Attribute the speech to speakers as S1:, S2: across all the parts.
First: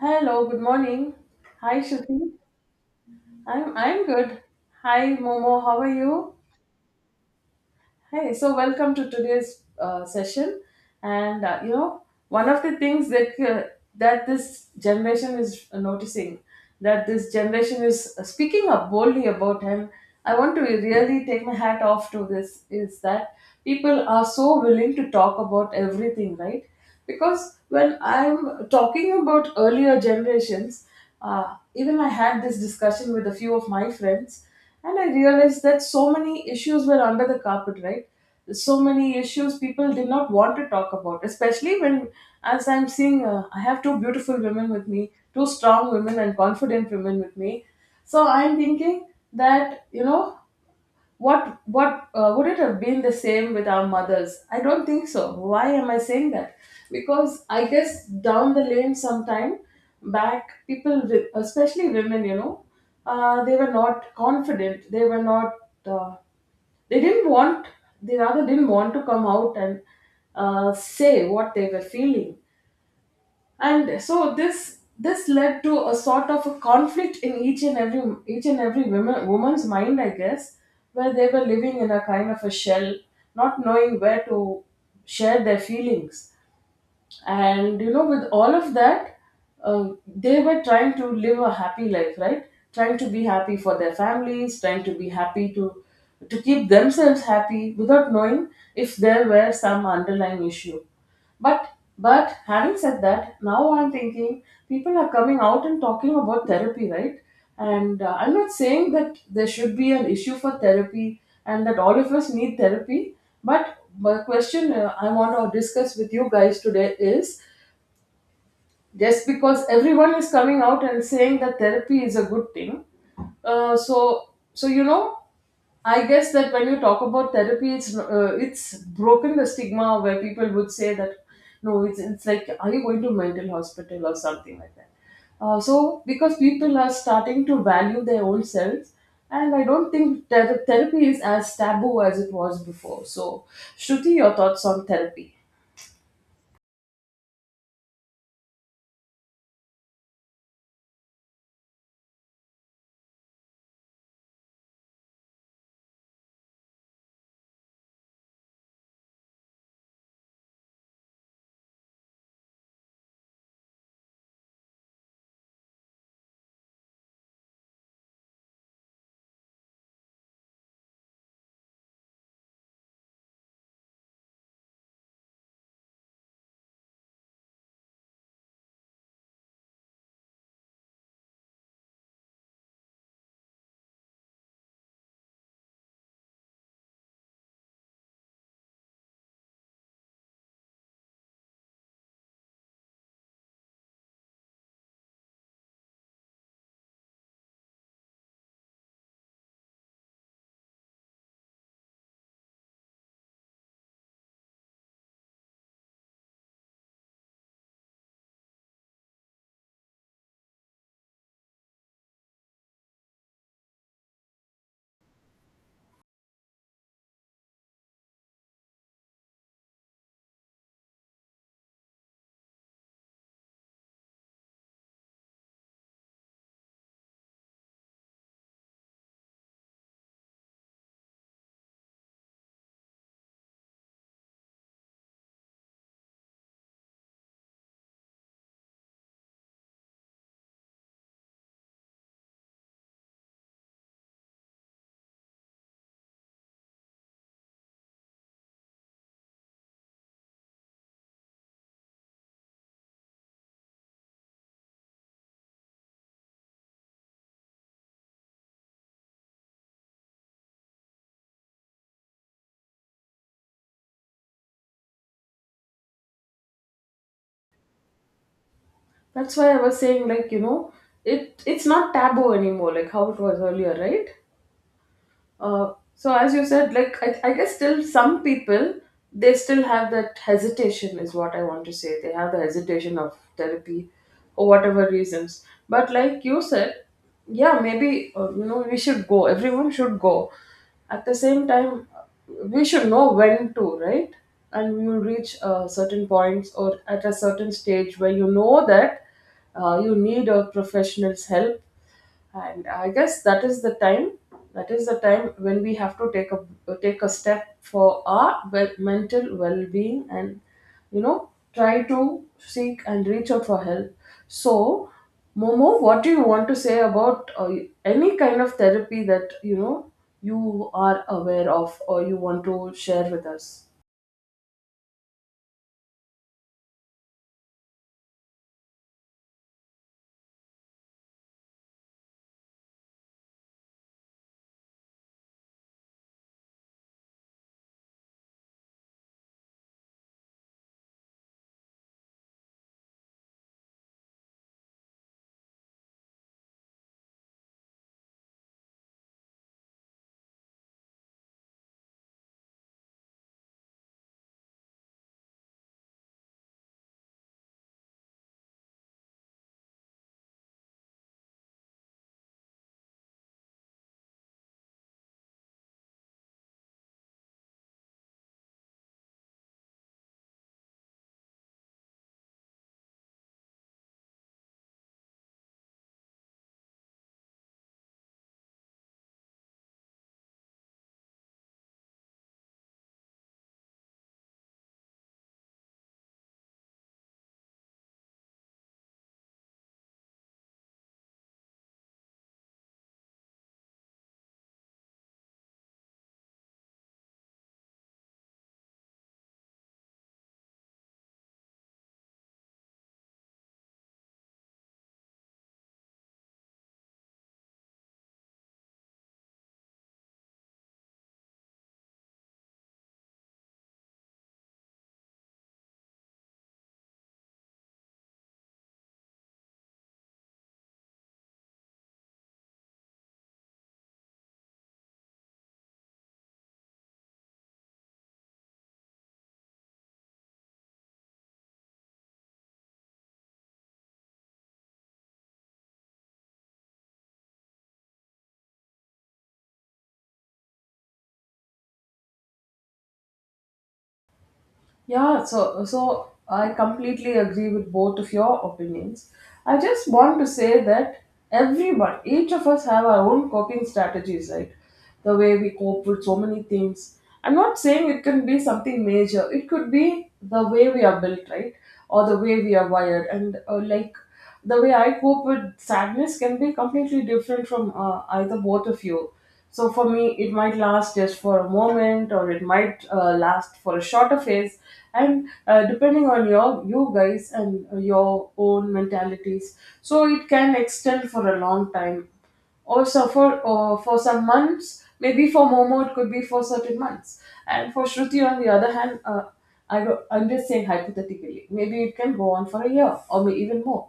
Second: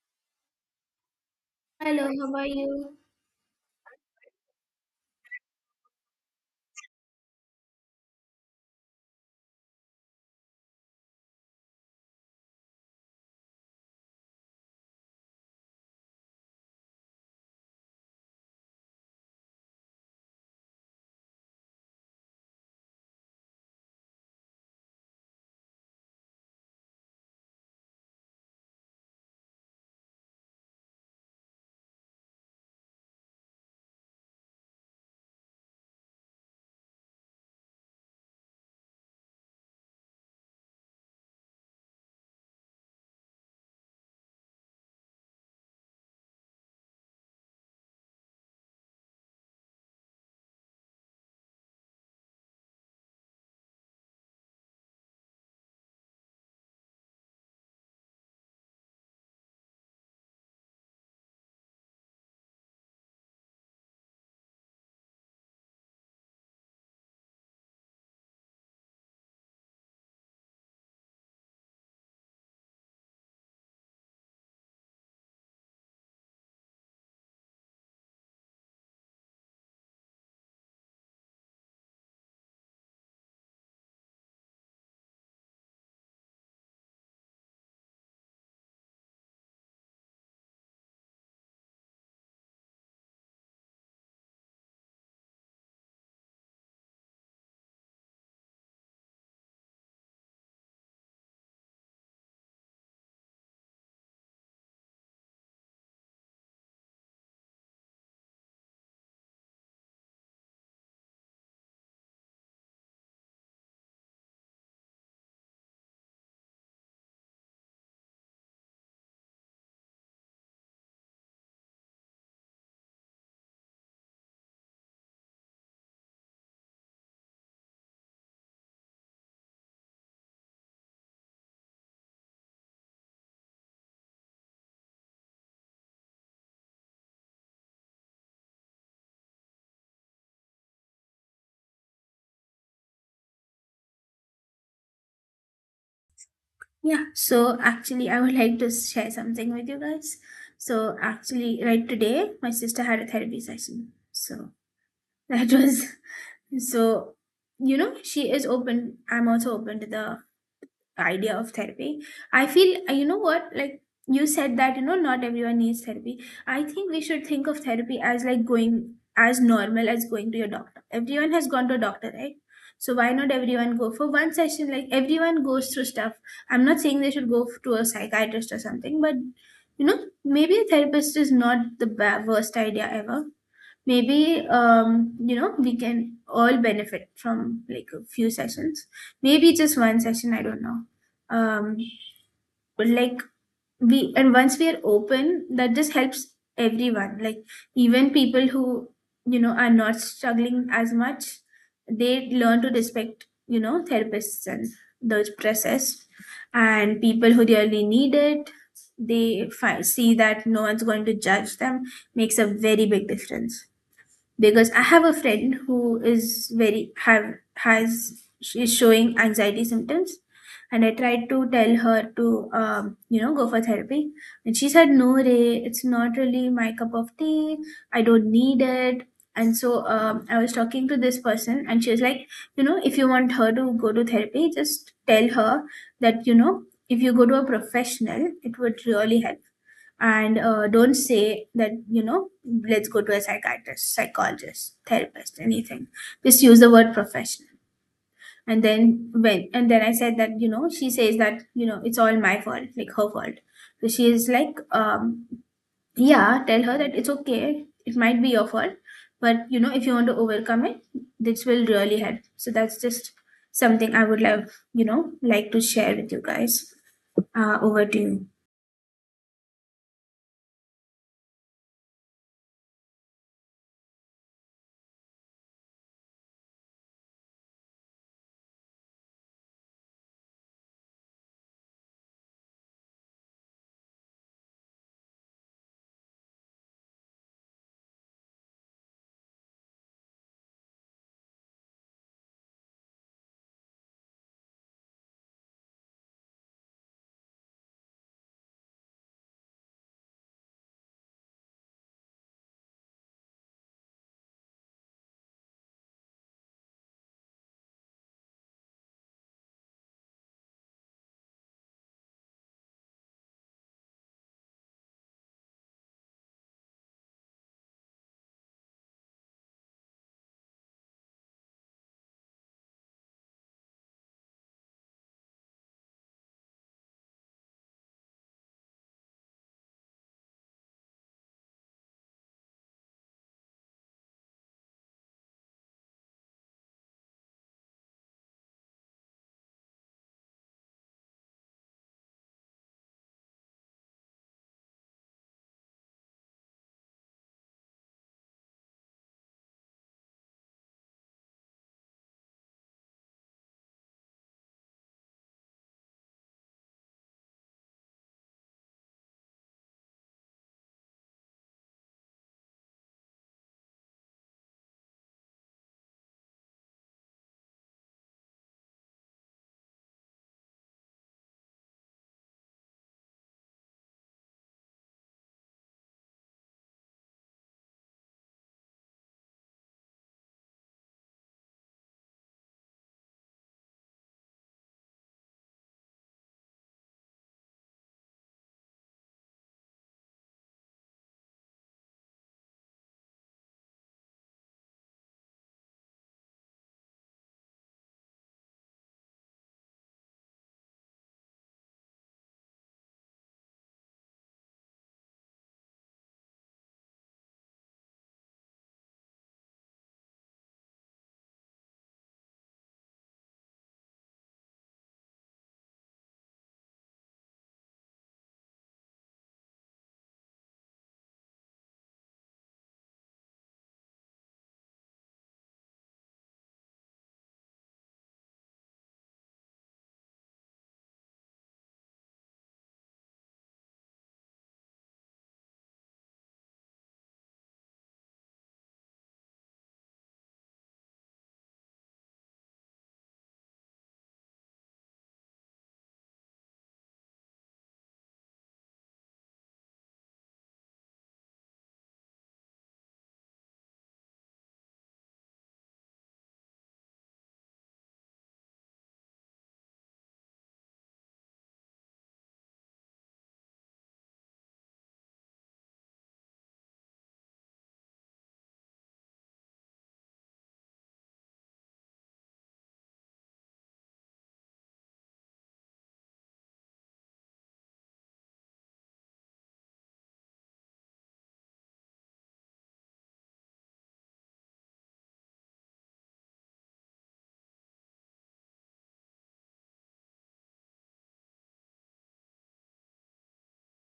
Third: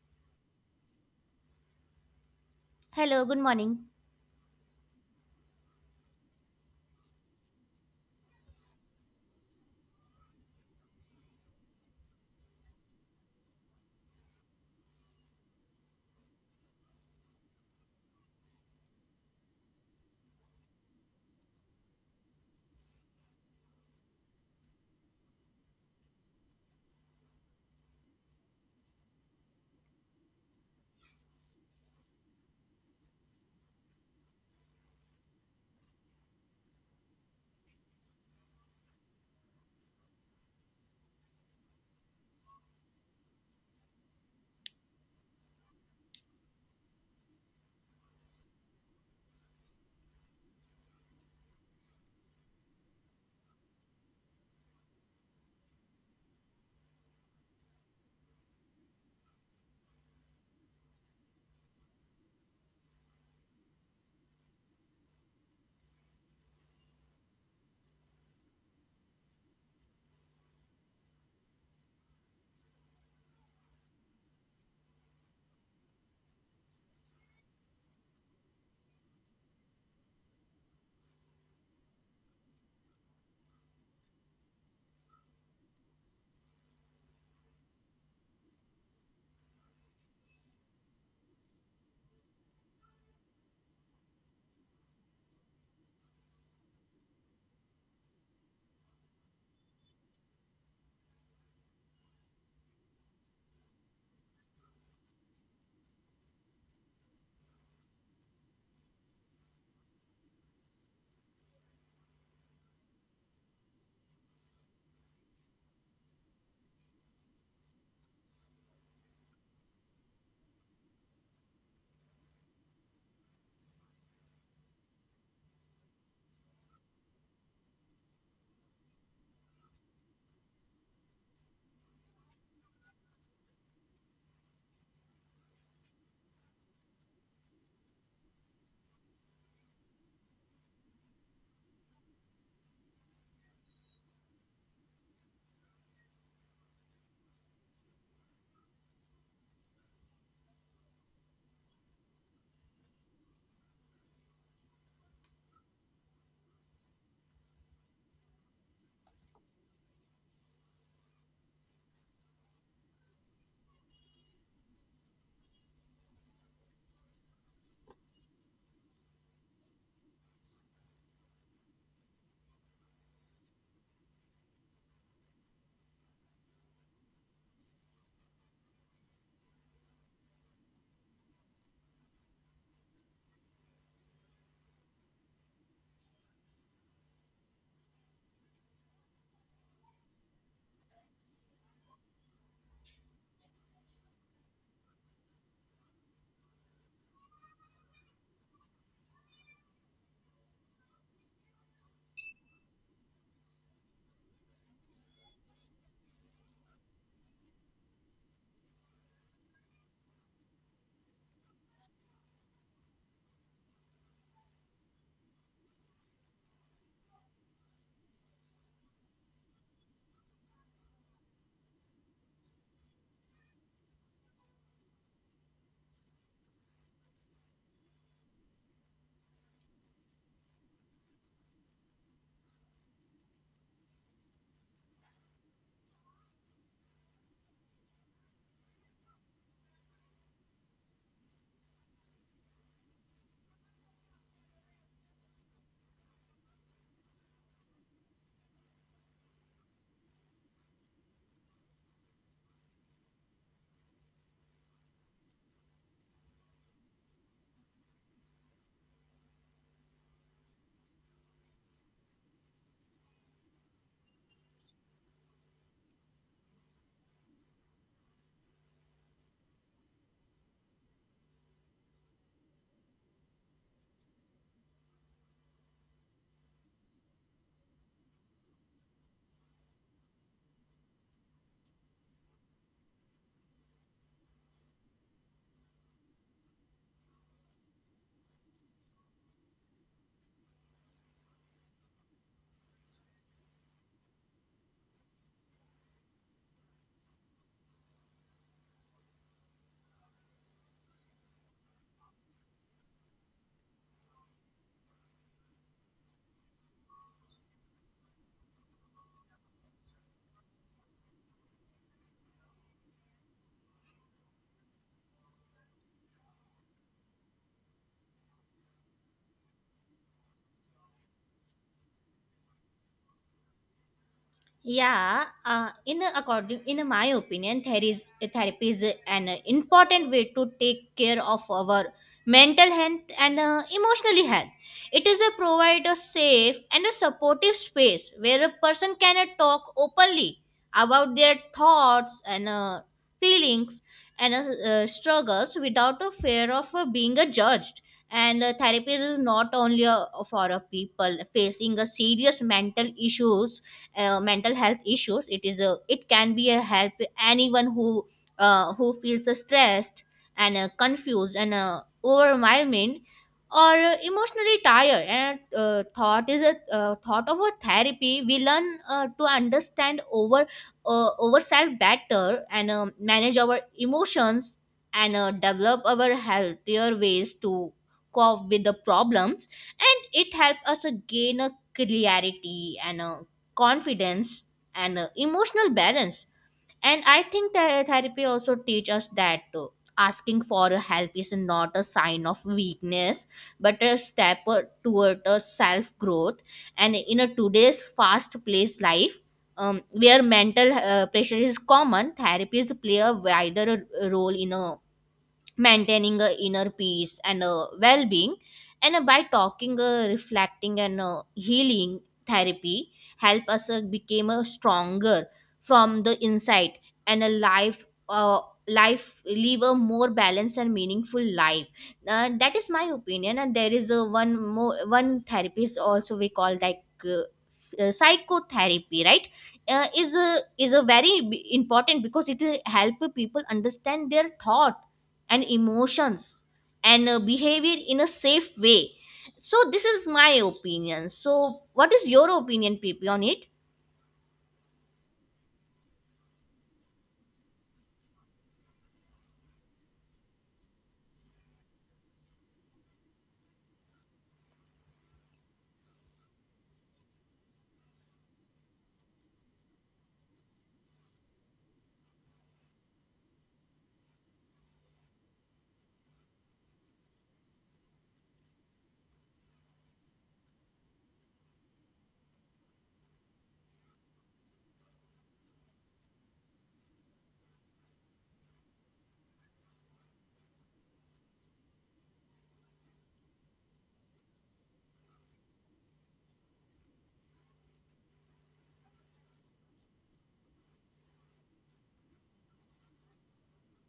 S1: Hello, good morning. Hi,
S2: Hello,
S1: Shruti.
S2: how are you?
S3: Hello, good
S1: I'm
S3: morning.
S1: I'm good. Hi, Momo. How are you? Hey, so welcome to today's session. And one of the things that that this generation is noticing, that this generation is speaking up boldly about, and I want to really take my hat off to this, is that people are so willing to talk about everything, right? Because when I'm talking about earlier generations, uh, even I had this discussion with a few of my friends, and I realized that so many issues were under the carpet, right? So many issues people did not want to talk about, especially when, as I'm seeing, I have two beautiful women with me, two strong women and confident women with me. So I'm thinking that you know what would it have been the same with our mothers? I don't think so. Why am I saying that? Because I guess down the lane sometime back, people especially women, you know, they were not confident, they were not, uh, they didn't want, they rather didn't want to come out and say what they were feeling. And so this led to a sort of a conflict in each and every, woman's mind, I guess, where they were living in a kind of a shell, not knowing where to share their feelings. And you know, with all of that, they were trying to live a happy life, right? Trying to be happy for their families, trying to be happy to keep themselves happy without knowing if there were some underlying issue. but but having said that, now I'm thinking people are coming out and talking about therapy, right? And I'm not saying that there should be an issue for therapy and that all of us need therapy. But my question, I want to discuss with you guys today is, just because everyone is coming out and saying that therapy is a good thing, uh, so so you know I guess that when you talk about therapy, it's it's broken the stigma, where people would say that no, it's like, are you going to mental hospital or something like that? So because people are starting to value their own selves, and I don't think that therapy is as taboo as it was before. So Shruti, your thoughts on therapy?
S2: Yeah, so actually, I would like to share something with you guys. So, actually, right today, my sister had a therapy session. So, that was so, you know, she is open. I'm also open to the idea of therapy. I feel, you know what, like you said that you know not everyone needs therapy. I think we should think of therapy as like going as normal as going to your doctor. Everyone has gone to a doctor, right? So why not everyone go for one session? Like everyone goes through stuff. I'm not saying they should to a psychiatrist or something, but you know maybe a therapist is not the worst idea ever. Maybe, you know, we can all benefit from like a few sessions, maybe just one session, I don't know. um like we and once we are open, that just helps everyone. Like even people who you know are not struggling as much, they learn to respect you know therapists and those process. And people who really need it, they see that no one's going to judge them. Makes a very big difference. Because I have a friend who is very have has she is showing anxiety symptoms, and I tried to tell her to, you know, go for therapy, and she said no, Ray, it's not really my cup of tea. I don't need it. And so, I was talking to this person, and she was like, you know, if you want her to go to therapy, just tell her that you know if you go to a professional, it would really help. And don't say that you know let's go to a psychiatrist, psychologist, therapist, anything. Just use the word professional. And then when and then I said that you know she says that you know it's all my fault like her fault. So she is like, yeah, tell her that it's okay, it might be your fault, but you know if you want to overcome it, this will really help. So that's just something I would love you know like to share with you guys. Over to you.
S1: That's why I was saying, like, you know, it's not taboo anymore, like how it was earlier, right? So as you said, like I guess still some people, they still have that hesitation, is what I want to say. They have the hesitation of therapy or whatever reasons. But like you said, yeah, maybe you know, we should go. Everyone should go. At the same time, we should know when to, right? And we will reach certain points or at a certain stage where you know that you need a professional's help. And I guess that is the time, when we have to take a, take a step for our, well, mental well-being, and you know, try to seek and reach out for help. So Momo, what do you want to say about any kind of therapy that you know you are aware of or you want to share with us?
S3: According in my opinion, there is therapy is an important way to take care of our mental health and emotionally health. It is a provide a safe and a supportive space where a person can talk openly about their thoughts and feelings and struggles without a fear of being judged. And therapy is not only for people facing a serious mental health issues. It is a it can be a help anyone who feels stressed and confused and overwhelmed or emotionally tired and thought of a therapy we learn to understand over ourselves better and manage our emotions and develop our healthier ways to cope with the problems, and it helps us gain a clarity and confidence and emotional balance. And I think that therapy also teach us that asking for help is not a sign of weakness but a step toward a self growth. And in a today's fast paced life, where mental pressure is common, therapies play a wider role in a maintaining a inner peace and a well-being. And by talking, reflecting and healing, therapy help us become stronger from the inside and a life life live a more balanced and meaningful life. That is my opinion. And there is a one more one therapist also we call like psychotherapy, right? Is a very important because it help people understand their thought and emotions and behavior in a safe way. So this is my opinion. So what is your opinion, P P, on it?
S1: Yeah, so I completely agree with both of your opinions. I just want to say that everyone, each of us have our own coping strategies, right? The way we cope with so many things. I'm not saying it can be something major. It could be the way we are built, right? Or the way we are wired. And like, the way I cope with sadness can be completely different from either both of you. So for me, it might last just for a moment, or it might last for a shorter phase, and depending on your, you guys, and your own mentalities, so it can extend for a long time. Also for some months, maybe for Momo it could be for certain months, and for Shruti on the other hand, I do, I'm just saying hypothetically, maybe it can go on for a year or may even more.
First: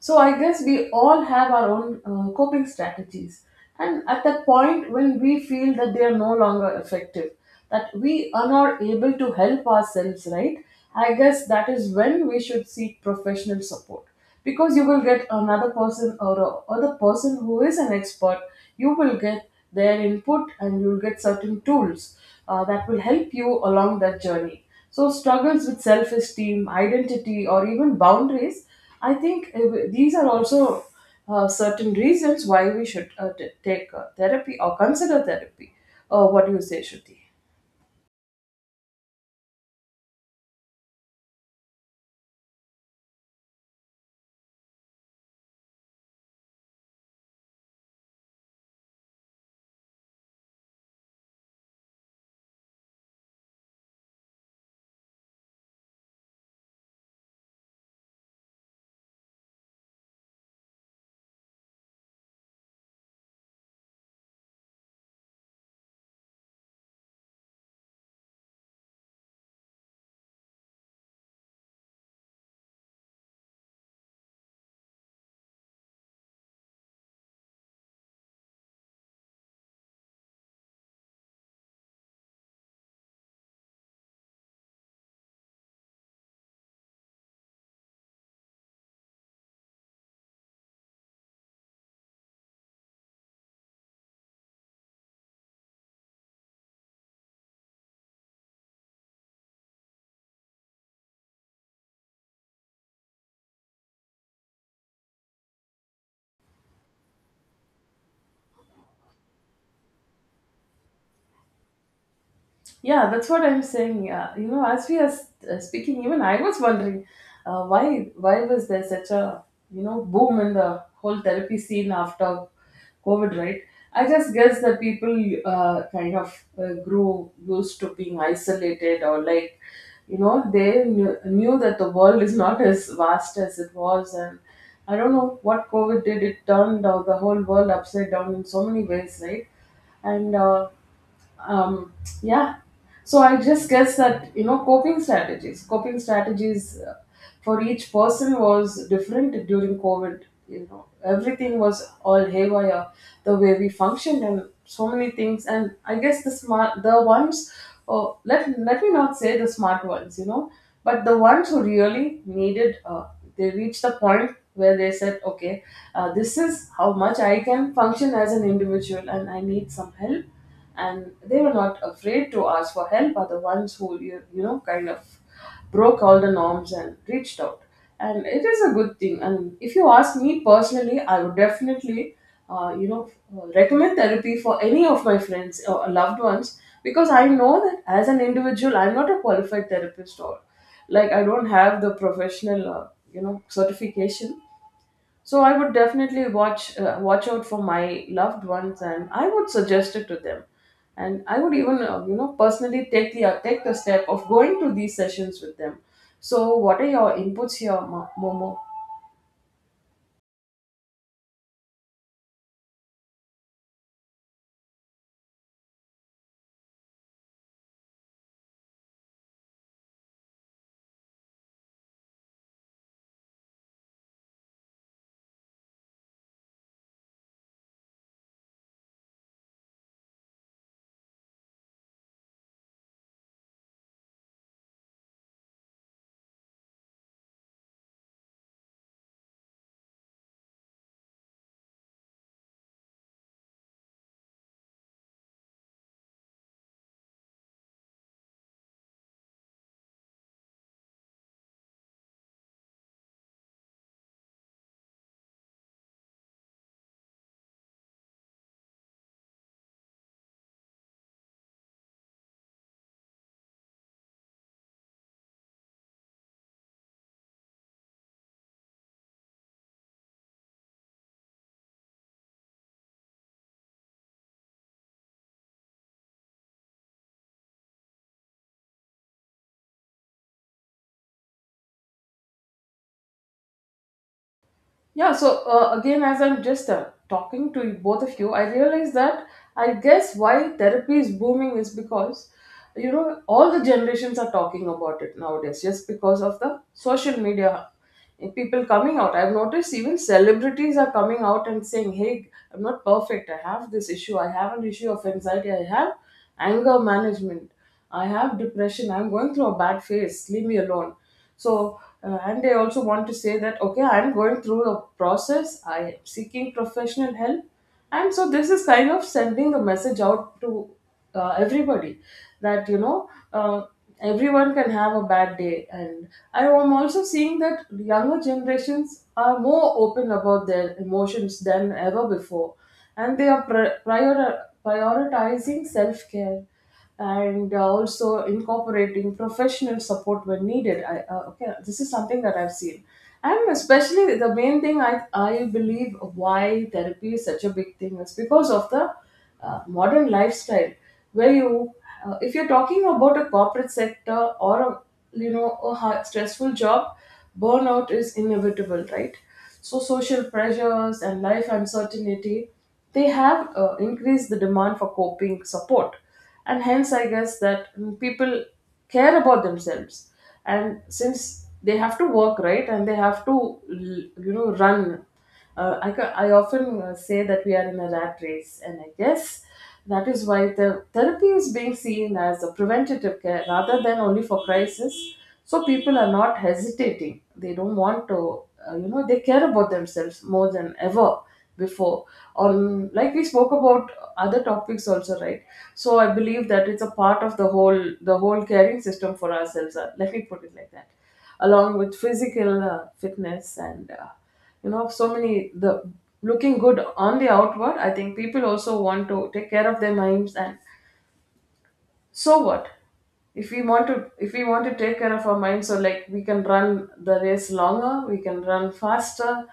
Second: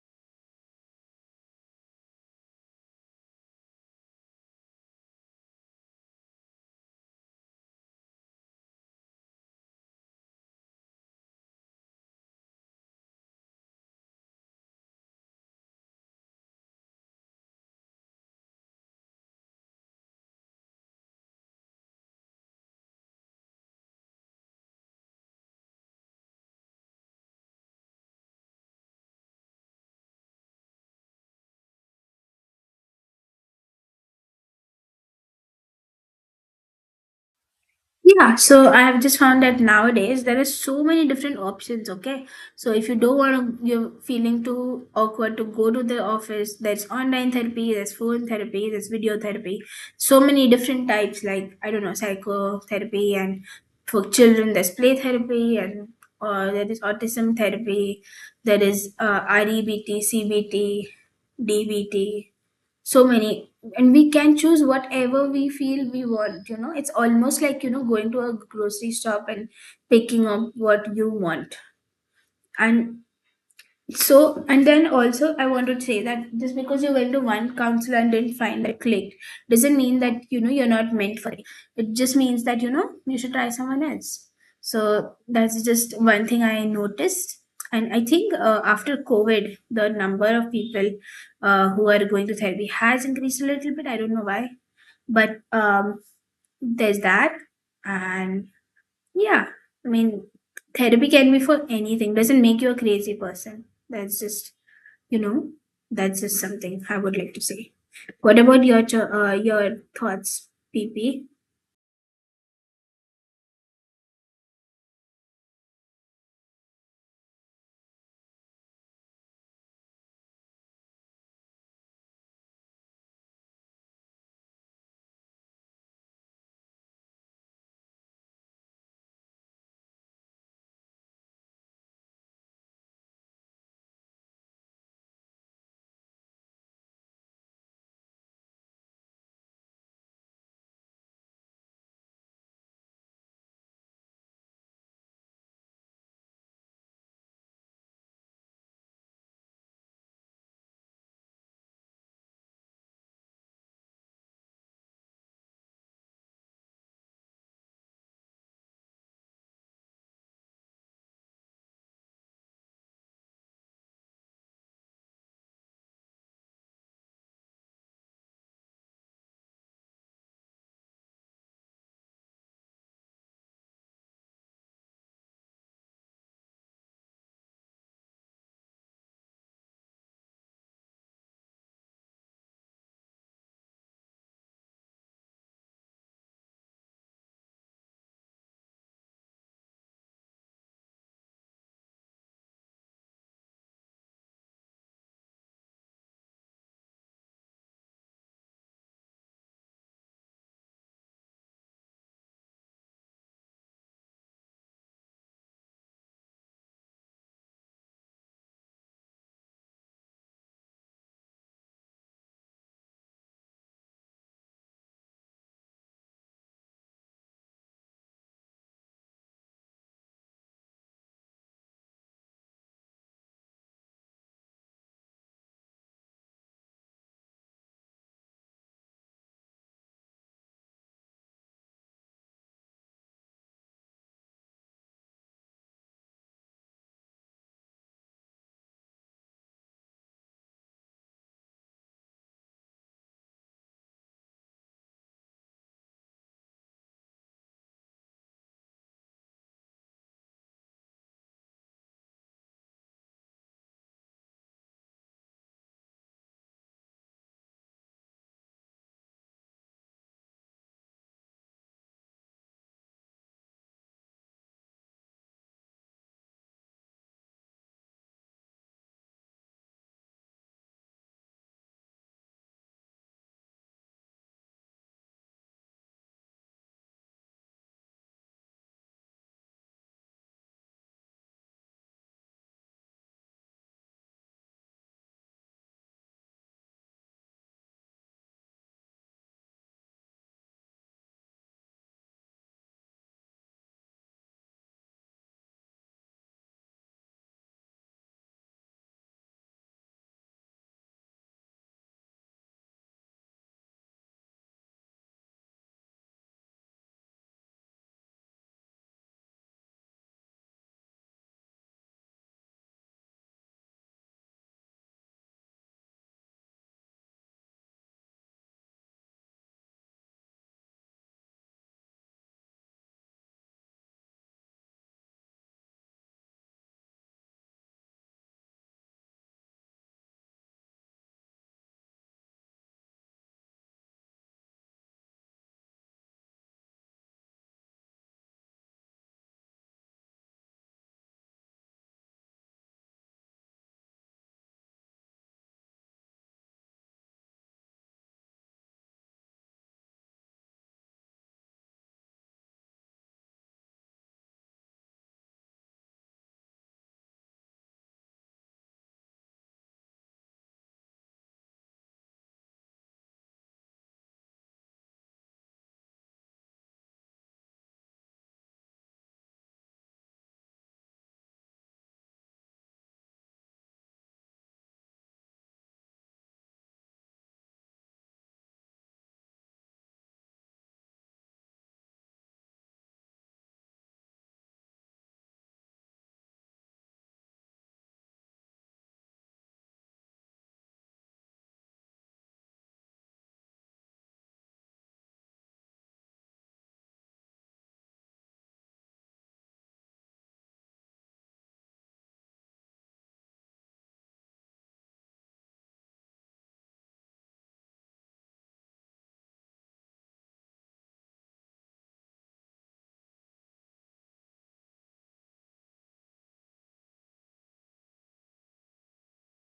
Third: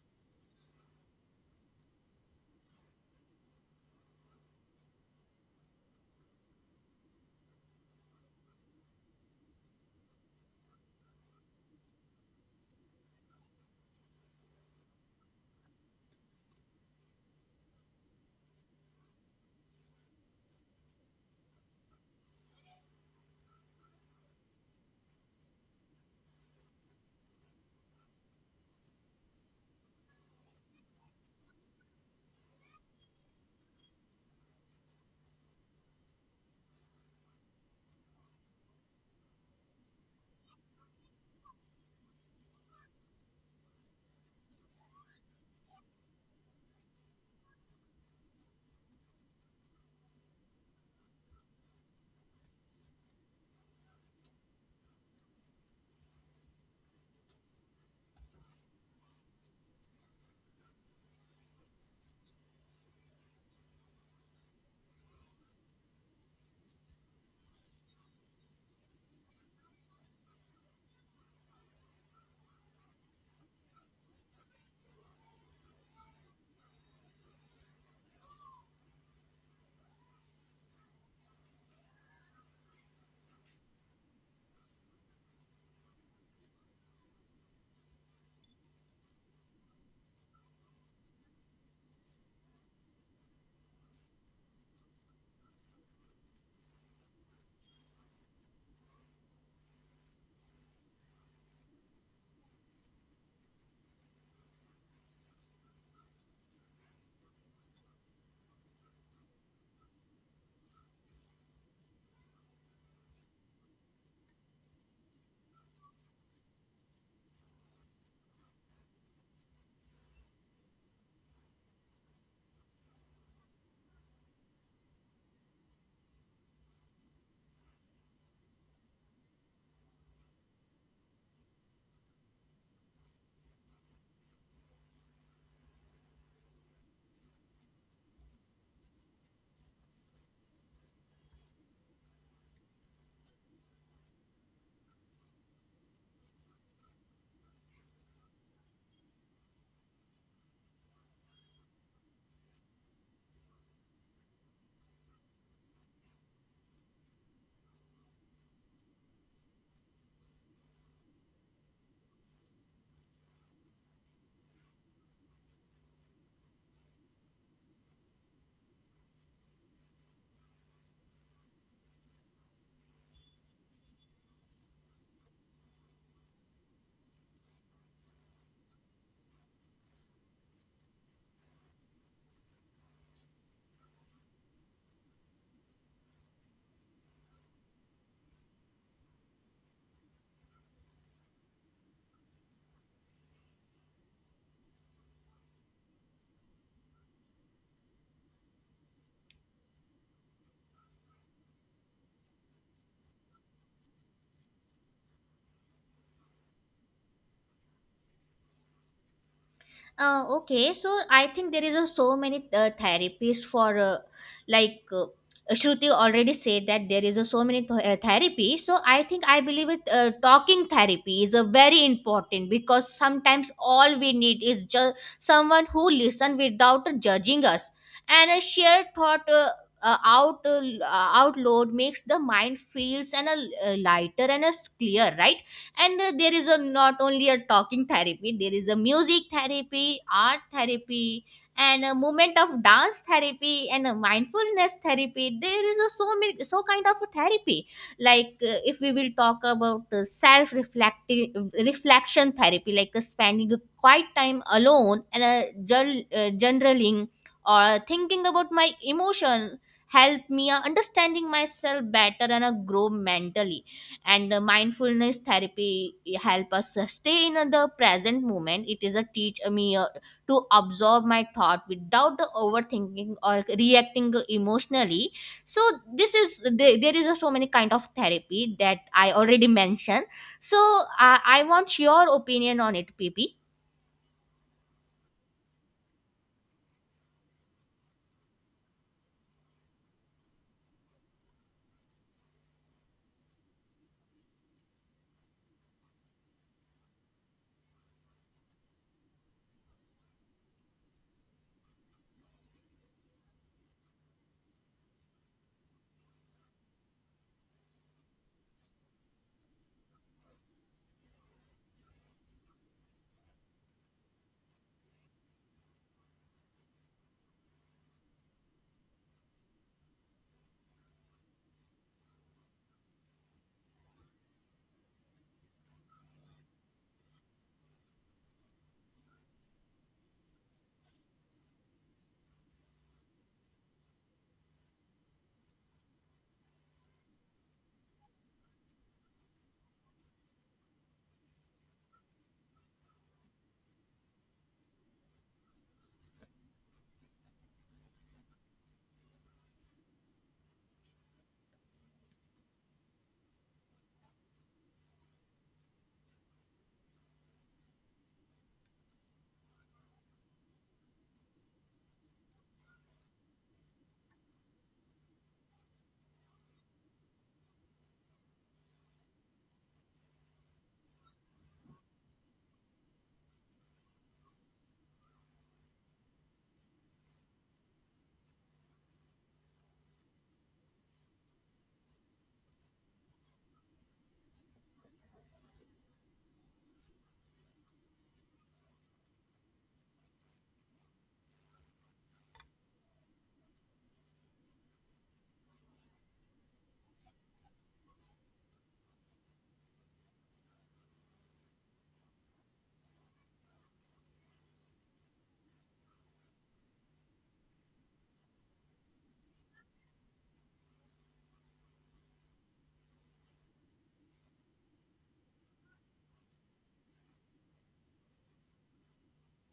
S1: So I guess we all have our own coping strategies. And at the point when we feel that they are no longer effective, that we are not able to help ourselves, right? I guess that is when we should seek professional support, because you will get another person or a other person who is an expert. You will get their input and you'll get certain tools that will help you along that journey. So struggles with self-esteem, identity, or even boundaries, I think these are also certain reasons why we should take therapy or consider therapy. What do you say, Shruti?
S2: Yeah, so I have just found that nowadays there are so many different options. Okay, so if you don't want to, you're feeling too awkward to go to the office, there's online therapy, there's phone therapy, there's video therapy, so many different types, like I don't know, psychotherapy, and for children, there's play therapy, and there is autism therapy, there is REBT, so many, and we can choose whatever we feel we want. You know it's almost like you know going to a grocery shop and picking up what you want. And so, and then also, I want to say that just because you went to one council and didn't find that clicked doesn't mean that you know you're not meant for it. It just means that you know you should try someone else. So, that's just one thing I noticed. And I think, after COVID, the number of people who are going to therapy has increased a little bit. I don't know why, but there's that. And yeah, I mean, therapy can be for anything, doesn't make you a crazy person. That's just you know, that's just something I would like to say. What about your your thoughts, PP?
S1: Yeah, that's what I'm saying. Yeah, you know, as we are speaking, even I was wondering why was there such a, you know, boom in the whole therapy scene after COVID, right? I just guess that people kind of grew used to being isolated, or like, you know, they knew that the world is not as vast as it was. And I don't know what COVID did, it turned the whole world upside down in so many ways, right? And um, yeah, so I just guess that you know, coping strategies for each person was different during COVID. You know, everything was all haywire, the way we functioned and so many things. And I guess the ones oh, let, let me not say the smart ones, you know, but the ones who really needed, they reached the point where they said, okay, this is how much I can function as an individual and I need some help. And they were not afraid to ask for help, are the ones who you know, kind of broke all the norms and reached out. And it is a good thing, and if you ask me personally, I would definitely uh, you know recommend therapy for any of my friends or loved ones, because I know that as an individual, I'm not a qualified therapist, or like, I don't have the professional certification. So I would definitely watch out for my loved ones, and I would suggest it to them. And I would even you know, personally take the step of going to these sessions with them. So what are your inputs here, Momo?
S3: Okay, so I think there is a so many therapies for like uh, Shruti already said that there is a so many therapy. So I think I believe it, talking therapy is a very important because sometimes all we need is just someone who listen without judging us and a shared thought. Out outload makes the mind feels and a lighter and as clear, right? And there is a not only a talking therapy, there is a music therapy, art therapy, and a movement of dance therapy and a mindfulness therapy. There is a so many so kind of a therapy like if we will talk about self reflective reflection therapy like spending a quiet time alone and journaling or thinking about my emotion help me understanding myself better and grow mentally. And mindfulness therapy help us stay in the present moment. It is a teach me to absorb my thought without the overthinking or reacting emotionally. So this is there is a so many kind of therapy that I already mentioned. So I want your opinion on it, PP.
S1: Yeah, so again, as I'm just talking to you, both of you, I realize that I guess why therapy is booming is because, you know, all the generations are talking about it nowadays, just because of the social media and people coming out. I've noticed even celebrities are coming out and saying, hey, I'm not perfect. I have this issue. I have an issue of anxiety. I have anger management. I have depression. I'm going through a bad phase. Leave me alone. So, and I also want to say that okay, I'm going through a process. I am seeking professional help, and so this is kind of sending a message out to everybody, that you know, everyone can have a bad day. And I am also seeing that younger generations are more open about their emotions than ever before, and they are prioritizing self care, and also incorporating professional support when needed. Okay, this is something that I've seen. And especially the main thing I believe why therapy is such a big thing is because of the modern lifestyle, where you, if you're talking about a corporate sector or a, you know, a hard, stressful job, burnout is inevitable, right? So social pressures and life uncertainty, they have increased the demand for coping support. And hence I guess that people care about themselves, and since they have to work, right? And they have to, you know, run, I often say that we are in a rat race, and I guess that is why the therapy is being seen as a preventative care rather than only for crisis. So people are not hesitating, they don't want to, you know, they care about themselves more than ever before, or like we spoke about other topics also, right? So I believe that it's a part of the whole caring system for ourselves, let me put it like that, along with physical fitness and you know, so many, the looking good on the outward. I think people also want to take care of their minds. And so what, if we want to take care of our mind, so like we can run the race longer, we can run faster,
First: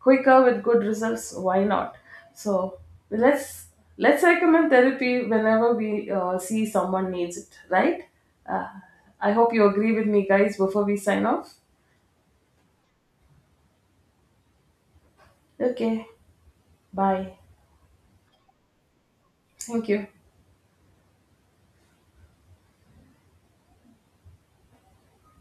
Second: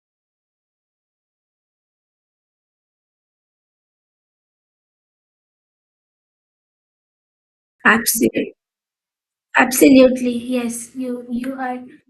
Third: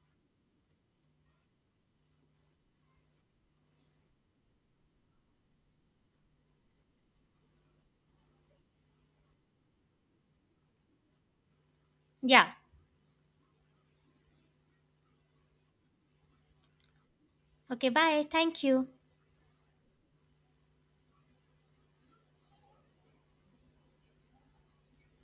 S1: quicker, with good results, why not? So let's let's recommend therapy whenever we see someone needs it, right?
S2: Absolutely.
S1: uh, I hope you agree with me
S2: Absolutely,
S1: guys before
S2: yes.
S1: we sign
S2: You
S1: off.
S2: are
S3: Yeah.
S1: Okay, bye.
S3: Okay, bye. Thank you.
S1: Thank you.